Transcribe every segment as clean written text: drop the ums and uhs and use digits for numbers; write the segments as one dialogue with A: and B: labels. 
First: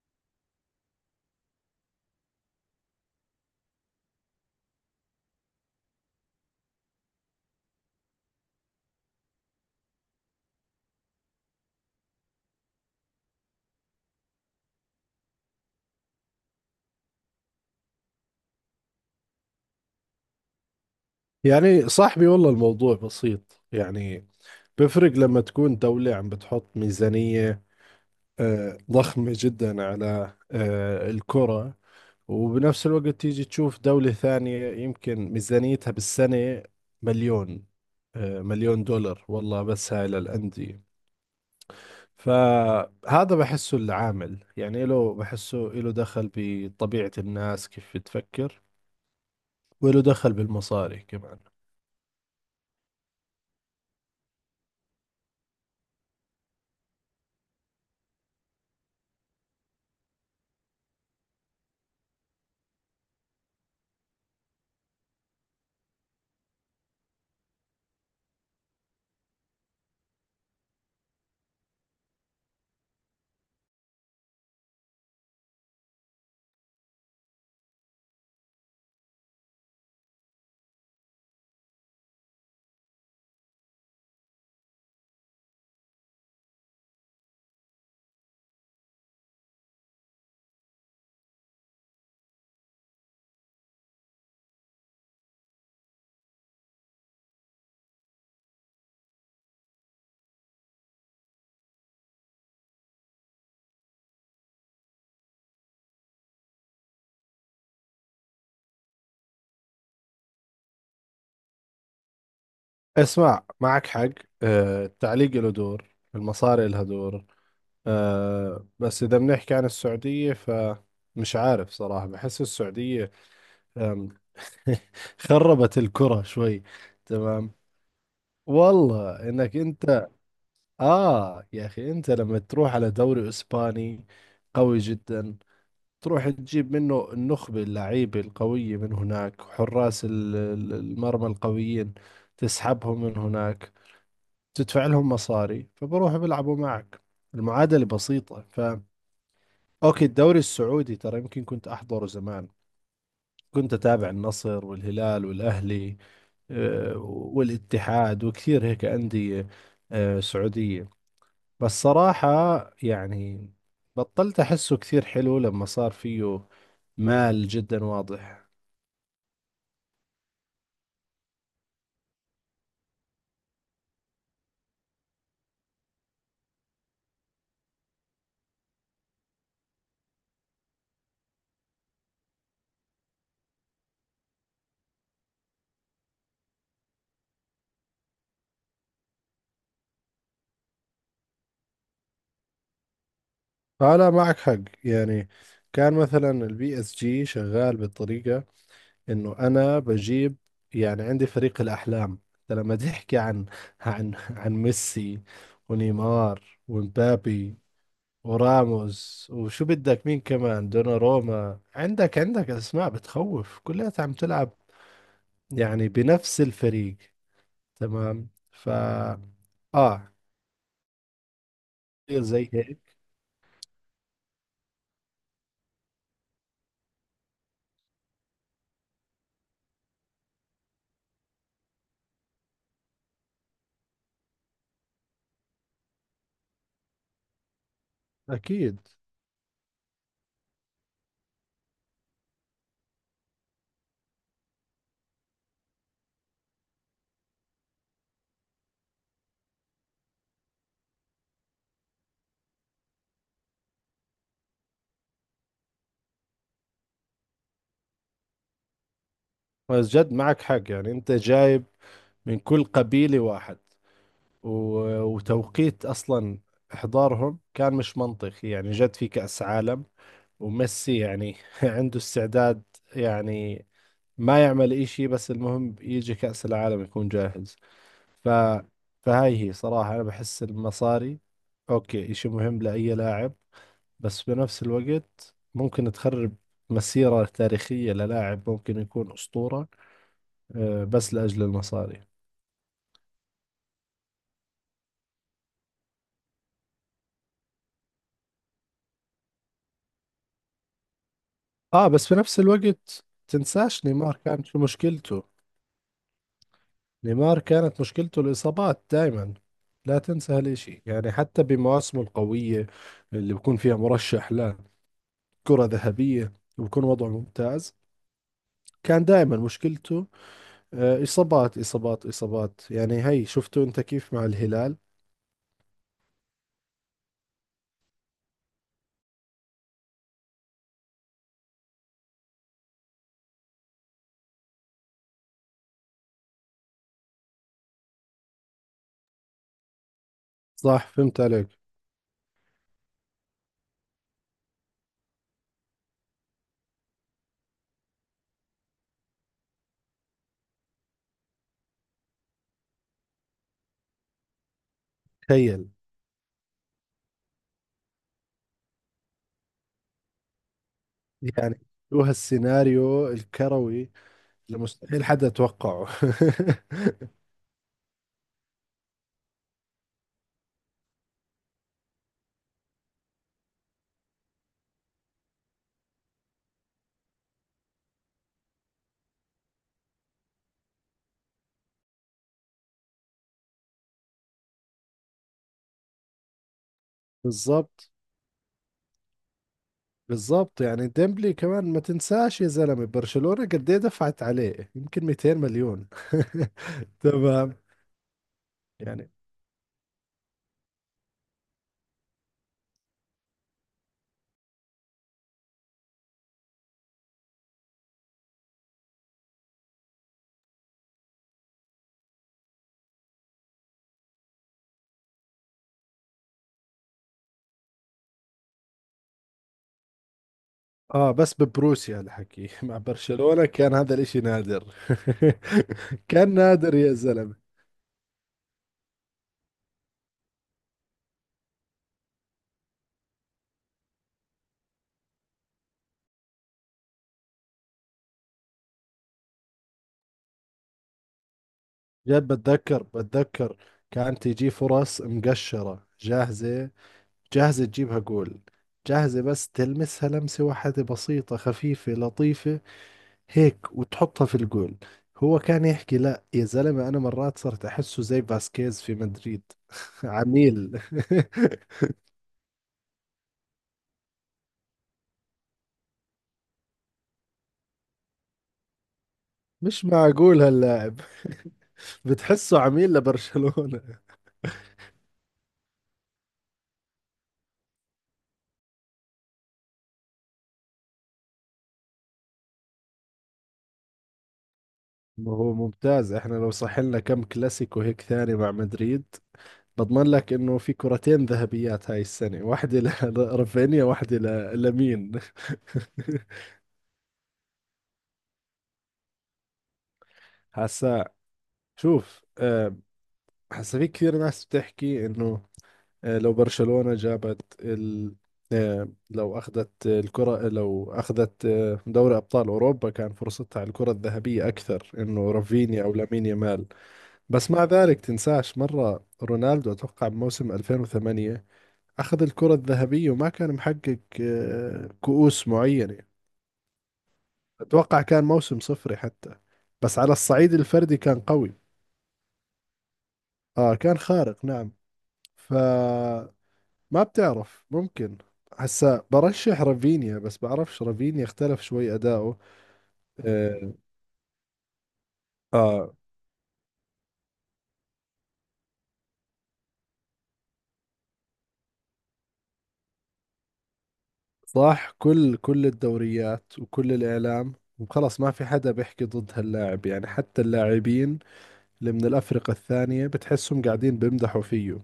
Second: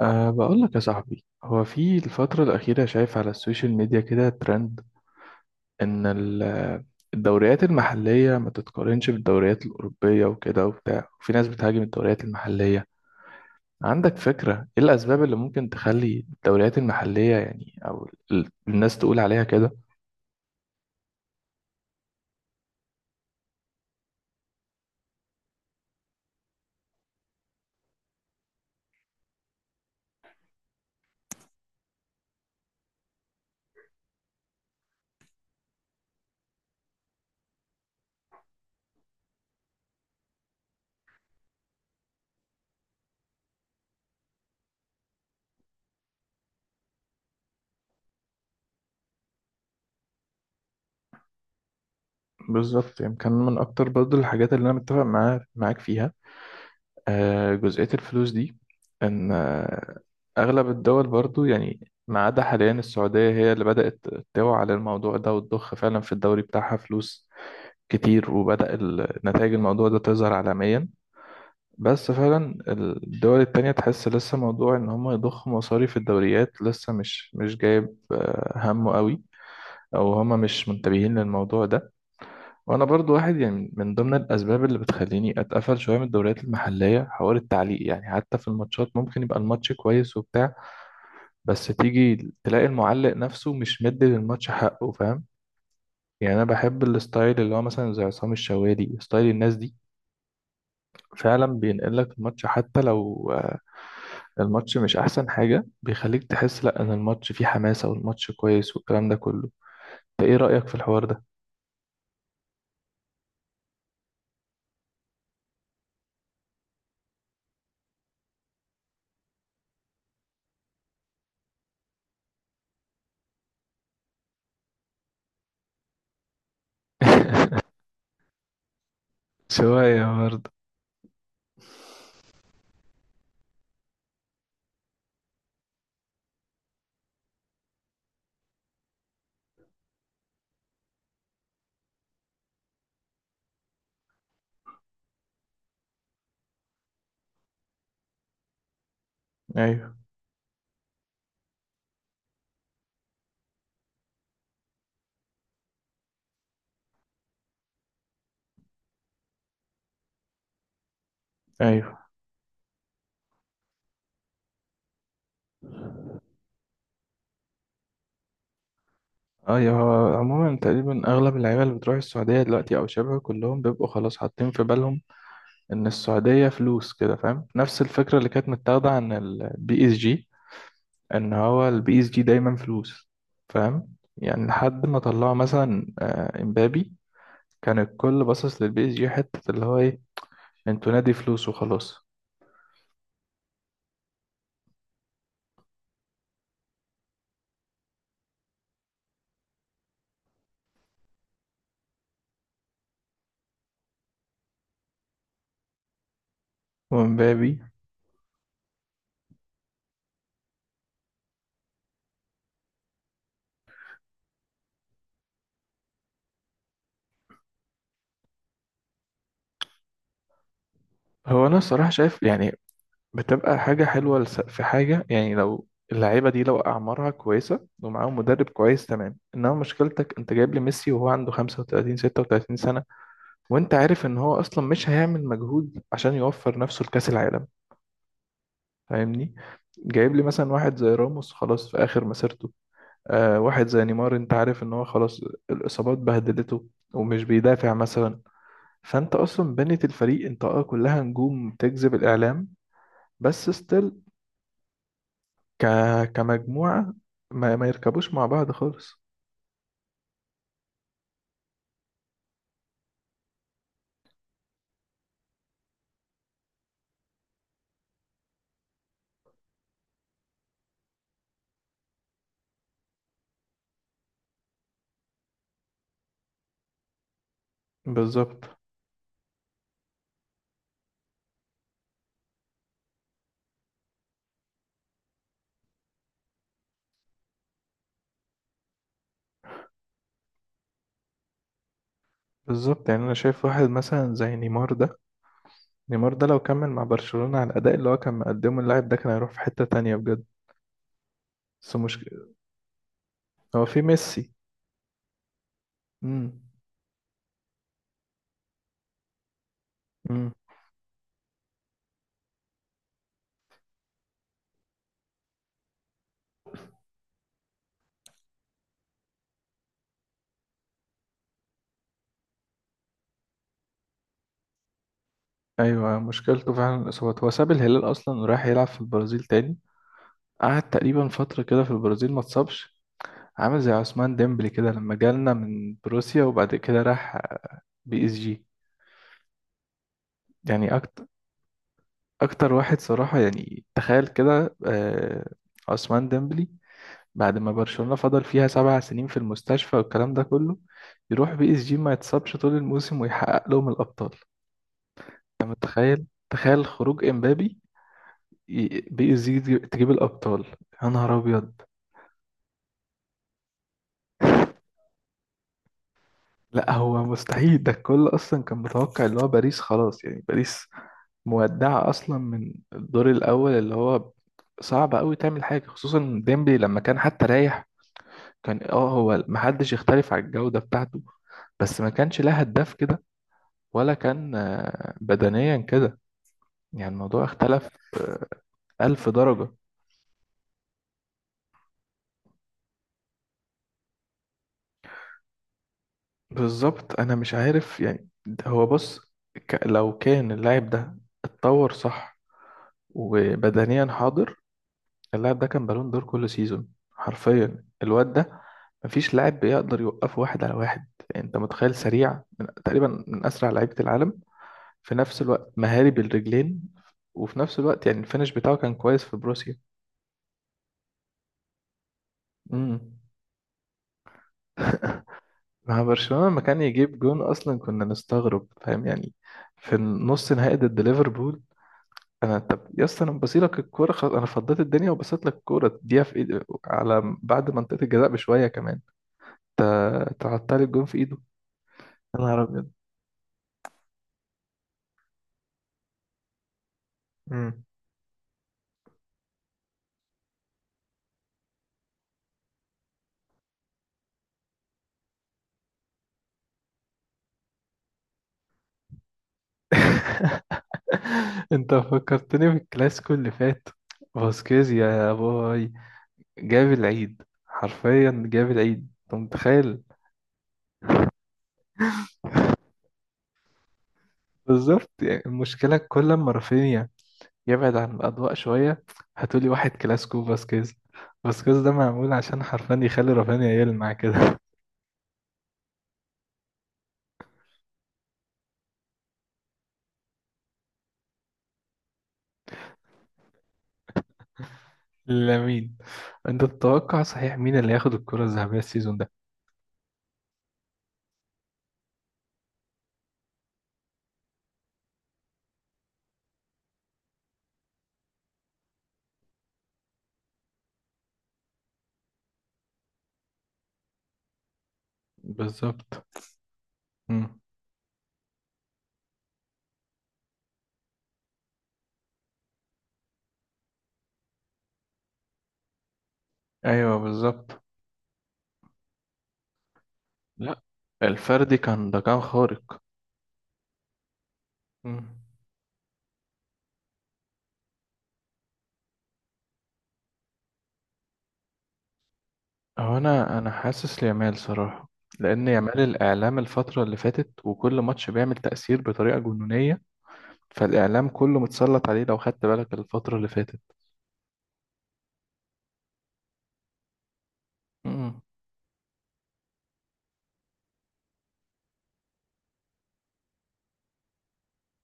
A: بقول لك يا صاحبي، هو في الفترة الأخيرة شايف على السوشيال ميديا كده ترند إن الدوريات المحلية ما تتقارنش بالدوريات الأوروبية وكده وبتاع، وفي ناس بتهاجم الدوريات المحلية. عندك فكرة إيه الأسباب اللي ممكن تخلي الدوريات المحلية يعني أو الناس تقول عليها كده؟
B: يعني صاحبي والله الموضوع بسيط يعني. بفرق لما تكون دولة عم بتحط ميزانية ضخمة جدا على الكرة، وبنفس الوقت تيجي تشوف دولة ثانية يمكن ميزانيتها بالسنة مليون، مليون دولار والله، بس هاي للأندية. فهذا بحسه العامل، يعني له، بحسه له دخل بطبيعة الناس كيف بتفكر، وله دخل بالمصاري كمان.
A: بالظبط، يعني كان من أكتر برضه الحاجات اللي أنا متفق معاها معاك فيها جزئية الفلوس دي. إن أغلب الدول برضو يعني ما عدا حاليا السعودية هي اللي بدأت توعى على الموضوع ده وتضخ فعلا في الدوري بتاعها فلوس كتير، وبدأ نتائج الموضوع ده تظهر عالميا. بس فعلا الدول التانية تحس لسه موضوع إن هم يضخوا مصاريف الدوريات لسه مش جايب همه قوي، أو هما مش منتبهين للموضوع ده. وأنا برضو واحد يعني من ضمن الأسباب اللي بتخليني أتقفل شوية من الدوريات المحلية حوار التعليق، يعني حتى في الماتشات ممكن يبقى الماتش كويس وبتاع، بس تيجي تلاقي المعلق نفسه مش مدي للماتش حقه، فاهم يعني؟ انا بحب الستايل اللي هو مثلا زي عصام الشوالي، ستايل الناس دي فعلا بينقل لك الماتش حتى لو الماتش مش احسن حاجة، بيخليك تحس لا ان الماتش فيه حماسة والماتش كويس والكلام ده كله. انت ايه رأيك في الحوار ده؟
B: اسمع، معك حق. التعليق له دور، المصاري لها دور. بس إذا بنحكي عن السعودية فمش عارف صراحة، بحس السعودية آم، خربت الكرة شوي. تمام، والله إنك
A: شوية
B: أنت.
A: برضه.
B: آه يا أخي، أنت لما تروح على دوري إسباني قوي جدا، تروح تجيب منه النخبة اللعيبة القوية من هناك، حراس المرمى القويين، تسحبهم من هناك، تدفع لهم مصاري فبروحوا بيلعبوا معك. المعادلة بسيطة. ف
A: ايوه،
B: اوكي، الدوري السعودي ترى يمكن كنت احضره زمان، كنت اتابع النصر والهلال والاهلي، آه، والاتحاد وكثير هيك أندية سعودية. بس
A: ايوه،
B: صراحة يعني بطلت احسه كثير حلو لما صار فيه مال جدا واضح.
A: ايوه، هو عموما تقريبا اغلب اللعيبه اللي بتروح السعوديه دلوقتي او شبه كلهم بيبقوا خلاص حاطين في بالهم ان السعوديه فلوس كده، فاهم؟ نفس الفكره اللي كانت متاخده عن البي اس جي، ان هو البي اس جي دايما فلوس. فاهم يعني؟ لحد ما طلعوا مثلا امبابي، كان الكل باصص للبي اس جي حته اللي هو ايه، انتوا نادي فلوس وخلاص.
B: فلا، معك حق يعني. كان مثلا البي اس جي شغال بالطريقة انه انا بجيب يعني عندي فريق الاحلام. انت لما تحكي عن عن ميسي ونيمار
A: وامبابي
B: ومبابي وراموس، وشو بدك مين كمان، دوناروما، عندك اسماء بتخوف، كلها عم تلعب يعني بنفس الفريق. تمام. ف اه
A: هو انا الصراحه شايف
B: كتير زي
A: يعني
B: هيك.
A: بتبقى حاجه حلوه في حاجه، يعني لو اللعيبه دي لو اعمارها كويسه ومعاهم مدرب كويس تمام، انما مشكلتك انت جايب لي ميسي وهو عنده 35 36 سنه، وانت عارف ان هو اصلا مش هيعمل مجهود عشان يوفر نفسه لكأس العالم،
B: اكيد.
A: فاهمني؟ جايب لي مثلا واحد زي راموس خلاص في اخر مسيرته، واحد زي نيمار انت عارف ان هو خلاص، الاصابات بهدلته ومش بيدافع مثلا. فانت اصلا بنيت الفريق انت كلها نجوم تجذب الاعلام، بس ستيل ك... كمجموعة ما يركبوش مع بعض خالص.
B: بس جد معك حق يعني، انت جايب من كل قبيلة واحد. وتوقيت أصلا إحضارهم كان مش منطقي يعني، جد في كأس عالم، وميسي يعني عنده استعداد يعني ما يعمل إشي، بس المهم يجي كأس العالم يكون جاهز. ف
A: بالظبط.
B: فهاي هي صراحة، أنا بحس المصاري أوكي، إشي مهم لأي لاعب، بس بنفس الوقت ممكن تخرب مسيرة تاريخية للاعب ممكن يكون أسطورة، بس لأجل المصاري.
A: بالظبط، يعني انا شايف واحد مثلا زي نيمار ده، نيمار ده لو كمل مع برشلونة على الأداء اللي هو كان مقدمه، اللاعب ده كان هيروح في حتة تانية بجد. بس
B: اه بس في
A: مشكلة
B: نفس الوقت
A: هو في
B: تنساش نيمار
A: ميسي.
B: كانت شو مشكلته.
A: امم
B: نيمار كانت مشكلته الإصابات دائما، لا
A: امم
B: تنسى هالإشي يعني. حتى بمواسمه القوية اللي بكون فيها مرشح لكرة ذهبية وبكون وضعه ممتاز، كان دائما مشكلته إصابات إصابات إصابات. يعني هي شفتوا أنت كيف مع الهلال.
A: أيوة، مشكلته فعلا الإصابات، هو ساب الهلال أصلا وراح يلعب في البرازيل تاني، قعد تقريبا فترة كده في البرازيل ما اتصابش. عامل زي عثمان ديمبلي كده لما جالنا من بروسيا وبعد كده راح بي اس جي. يعني
B: صح،
A: أكتر
B: فهمت عليك.
A: أكتر واحد صراحة، يعني تخيل كده عثمان ديمبلي بعد ما برشلونة فضل فيها سبع سنين في المستشفى والكلام ده كله، يروح بي اس جي ما يتصابش طول الموسم ويحقق لهم الأبطال.
B: تخيل،
A: متخيل؟ تخيل خروج امبابي، بي اس جي تجيب الأبطال. يا نهار أبيض.
B: يعني شو هالسيناريو الكروي اللي مستحيل حدا توقعه.
A: لا هو مستحيل، ده الكل أصلا كان متوقع اللي هو باريس خلاص، يعني باريس مودعة أصلا من الدور الأول، اللي هو صعب أوي تعمل حاجة. خصوصا ديمبلي لما كان حتى رايح، كان هو محدش يختلف على الجودة بتاعته، بس ما كانش لها هداف كده، ولا كان بدنيا كده. يعني الموضوع اختلف
B: بالضبط.
A: ألف درجة.
B: بالظبط يعني ديمبلي كمان ما تنساش يا زلمة، برشلونة قد ايه دفعت عليه، يمكن 200 مليون.
A: بالظبط، أنا مش
B: تمام
A: عارف يعني، ده هو
B: يعني.
A: بص، لو كان اللاعب ده اتطور صح وبدنيا حاضر، اللاعب ده كان بالون دور كل سيزون حرفيا. الواد ده مفيش لاعب بيقدر يوقفه واحد على واحد، يعني انت متخيل؟ سريع من تقريبا من اسرع لعيبة العالم، في نفس الوقت مهاري بالرجلين، وفي نفس الوقت يعني الفينش بتاعه كان كويس في بروسيا.
B: اه بس ببروسيا الحكي مع
A: امم.
B: برشلونة كان هذا الاشي نادر.
A: مع برشلونة
B: كان
A: لما كان
B: نادر يا
A: يجيب جون
B: زلمة.
A: اصلا كنا نستغرب، فاهم يعني؟ في النص نهائي ضد ليفربول، انا طب يا اسطى انا بصيلك الكوره خلاص، انا فضيت الدنيا وبصيت لك الكوره تديها في ايد، على بعد منطقه الجزاء بشويه كمان انت تعطل الجون في ايده. يا
B: جد،
A: نهار ابيض.
B: بتذكر، كان تيجي فرص مقشرة جاهزة،
A: مم.
B: جاهزة تجيبها جول، جاهزة بس تلمسها لمسة واحدة بسيطة خفيفة لطيفة هيك وتحطها في الجول. هو كان يحكي لا يا زلمة، أنا مرات صرت أحسه زي فاسكيز في مدريد. عميل.
A: انت فكرتني بالكلاسيكو اللي فات، فاسكيز يا باي، جاب العيد حرفيا، جاب العيد، انت متخيل؟
B: مش معقول هاللاعب بتحسه عميل لبرشلونة.
A: بالظبط، يعني المشكله كل ما رافينيا يبعد عن الأضواء شوية هتقولي واحد كلاسيكو فاسكيز. فاسكيز ده معمول عشان حرفيا يخلي رافينيا يلمع كده.
B: ما هو ممتاز، احنا لو صح لنا كم كلاسيكو هيك ثاني مع مدريد، بضمن لك انه في كرتين ذهبيات هاي السنة، واحدة لرافينيا، واحدة لمين.
A: لامين. انت تتوقع صحيح مين اللي هياخد الكرة الذهبية السيزون ده؟
B: هسا، شوف هسا في كثير ناس بتحكي انه لو برشلونة جابت لو أخذت الكرة، لو أخذت دوري أبطال أوروبا، كان فرصتها على الكرة الذهبية أكثر، إنه رافينيا أو
A: بالظبط.
B: لامين يامال.
A: مم.
B: بس مع ذلك تنساش مرة رونالدو أتوقع بموسم 2008 أخذ الكرة الذهبية وما كان محقق كؤوس معينة،
A: ايوه، بالظبط.
B: أتوقع كان موسم صفري حتى، بس على الصعيد
A: لا،
B: الفردي كان قوي.
A: الفردي كان ده كان خارق.
B: آه كان خارق نعم.
A: مم.
B: ف ما بتعرف، ممكن هسا برشح رافينيا، بس بعرفش رافينيا اختلف شوي أداؤه.
A: هو انا،
B: آه,
A: حاسس ليامال صراحة، لان يامال
B: آه
A: الاعلام الفترة اللي فاتت وكل ماتش بيعمل تأثير بطريقة جنونية، فالاعلام كله متسلط عليه لو خدت بالك الفترة اللي فاتت.
B: صح، كل كل الدوريات وكل الإعلام،
A: مم.
B: وخلص ما في حدا بيحكي ضد هاللاعب، يعني حتى اللاعبين اللي من الأفرقة الثانية بتحسهم قاعدين بيمدحوا فيه،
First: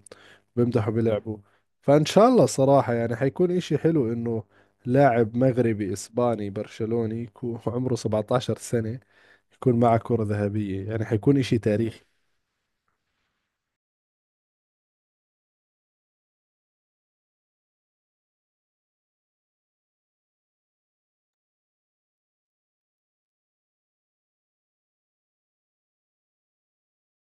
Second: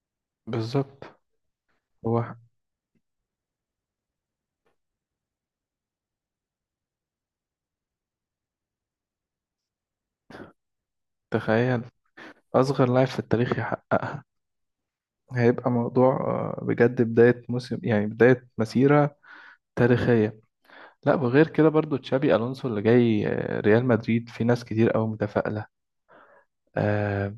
B: بيمدحوا
A: بالظبط.
B: بلعبه. فإن شاء
A: هو
B: الله صراحة، يعني حيكون إشي حلو إنه لاعب مغربي إسباني برشلوني يكون عمره 17 سنة، يكون معه كرة ذهبية، يعني حيكون إشي
A: تخيل،
B: تاريخي.
A: أصغر لاعب في التاريخ يحققها، هيبقى موضوع بجد بداية موسم يعني بداية مسيرة تاريخية. لا، وغير كده برضو تشابي ألونسو اللي جاي ريال مدريد، في ناس كتير أوي متفائلة، آه،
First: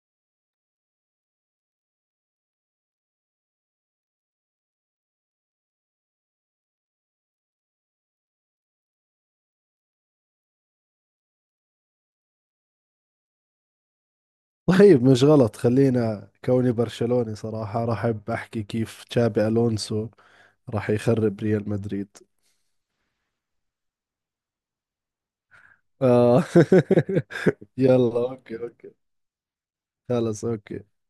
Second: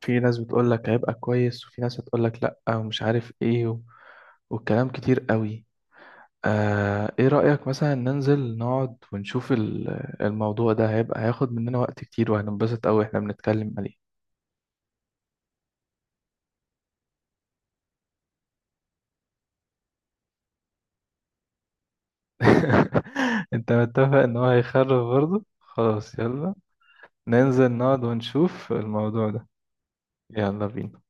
A: في ناس بتقول لك هيبقى كويس، وفي ناس بتقول لك لا ومش عارف ايه والكلام كتير أوي. ايه رأيك مثلا ننزل نقعد ونشوف الموضوع ده؟ هيبقى هياخد مننا وقت كتير وهننبسط أوي احنا بنتكلم عليه.
B: طيب مش غلط، خلينا كوني برشلوني صراحة راح أحب أحكي كيف تشابي ألونسو راح يخرب ريال مدريد.
A: انت متفق ان هو هيخرب برضه؟ خلاص،
B: آه
A: يلا ننزل نقعد
B: يلا أوكي
A: ونشوف
B: أوكي.
A: الموضوع ده.
B: خلص
A: يلا
B: أوكي.
A: بينا.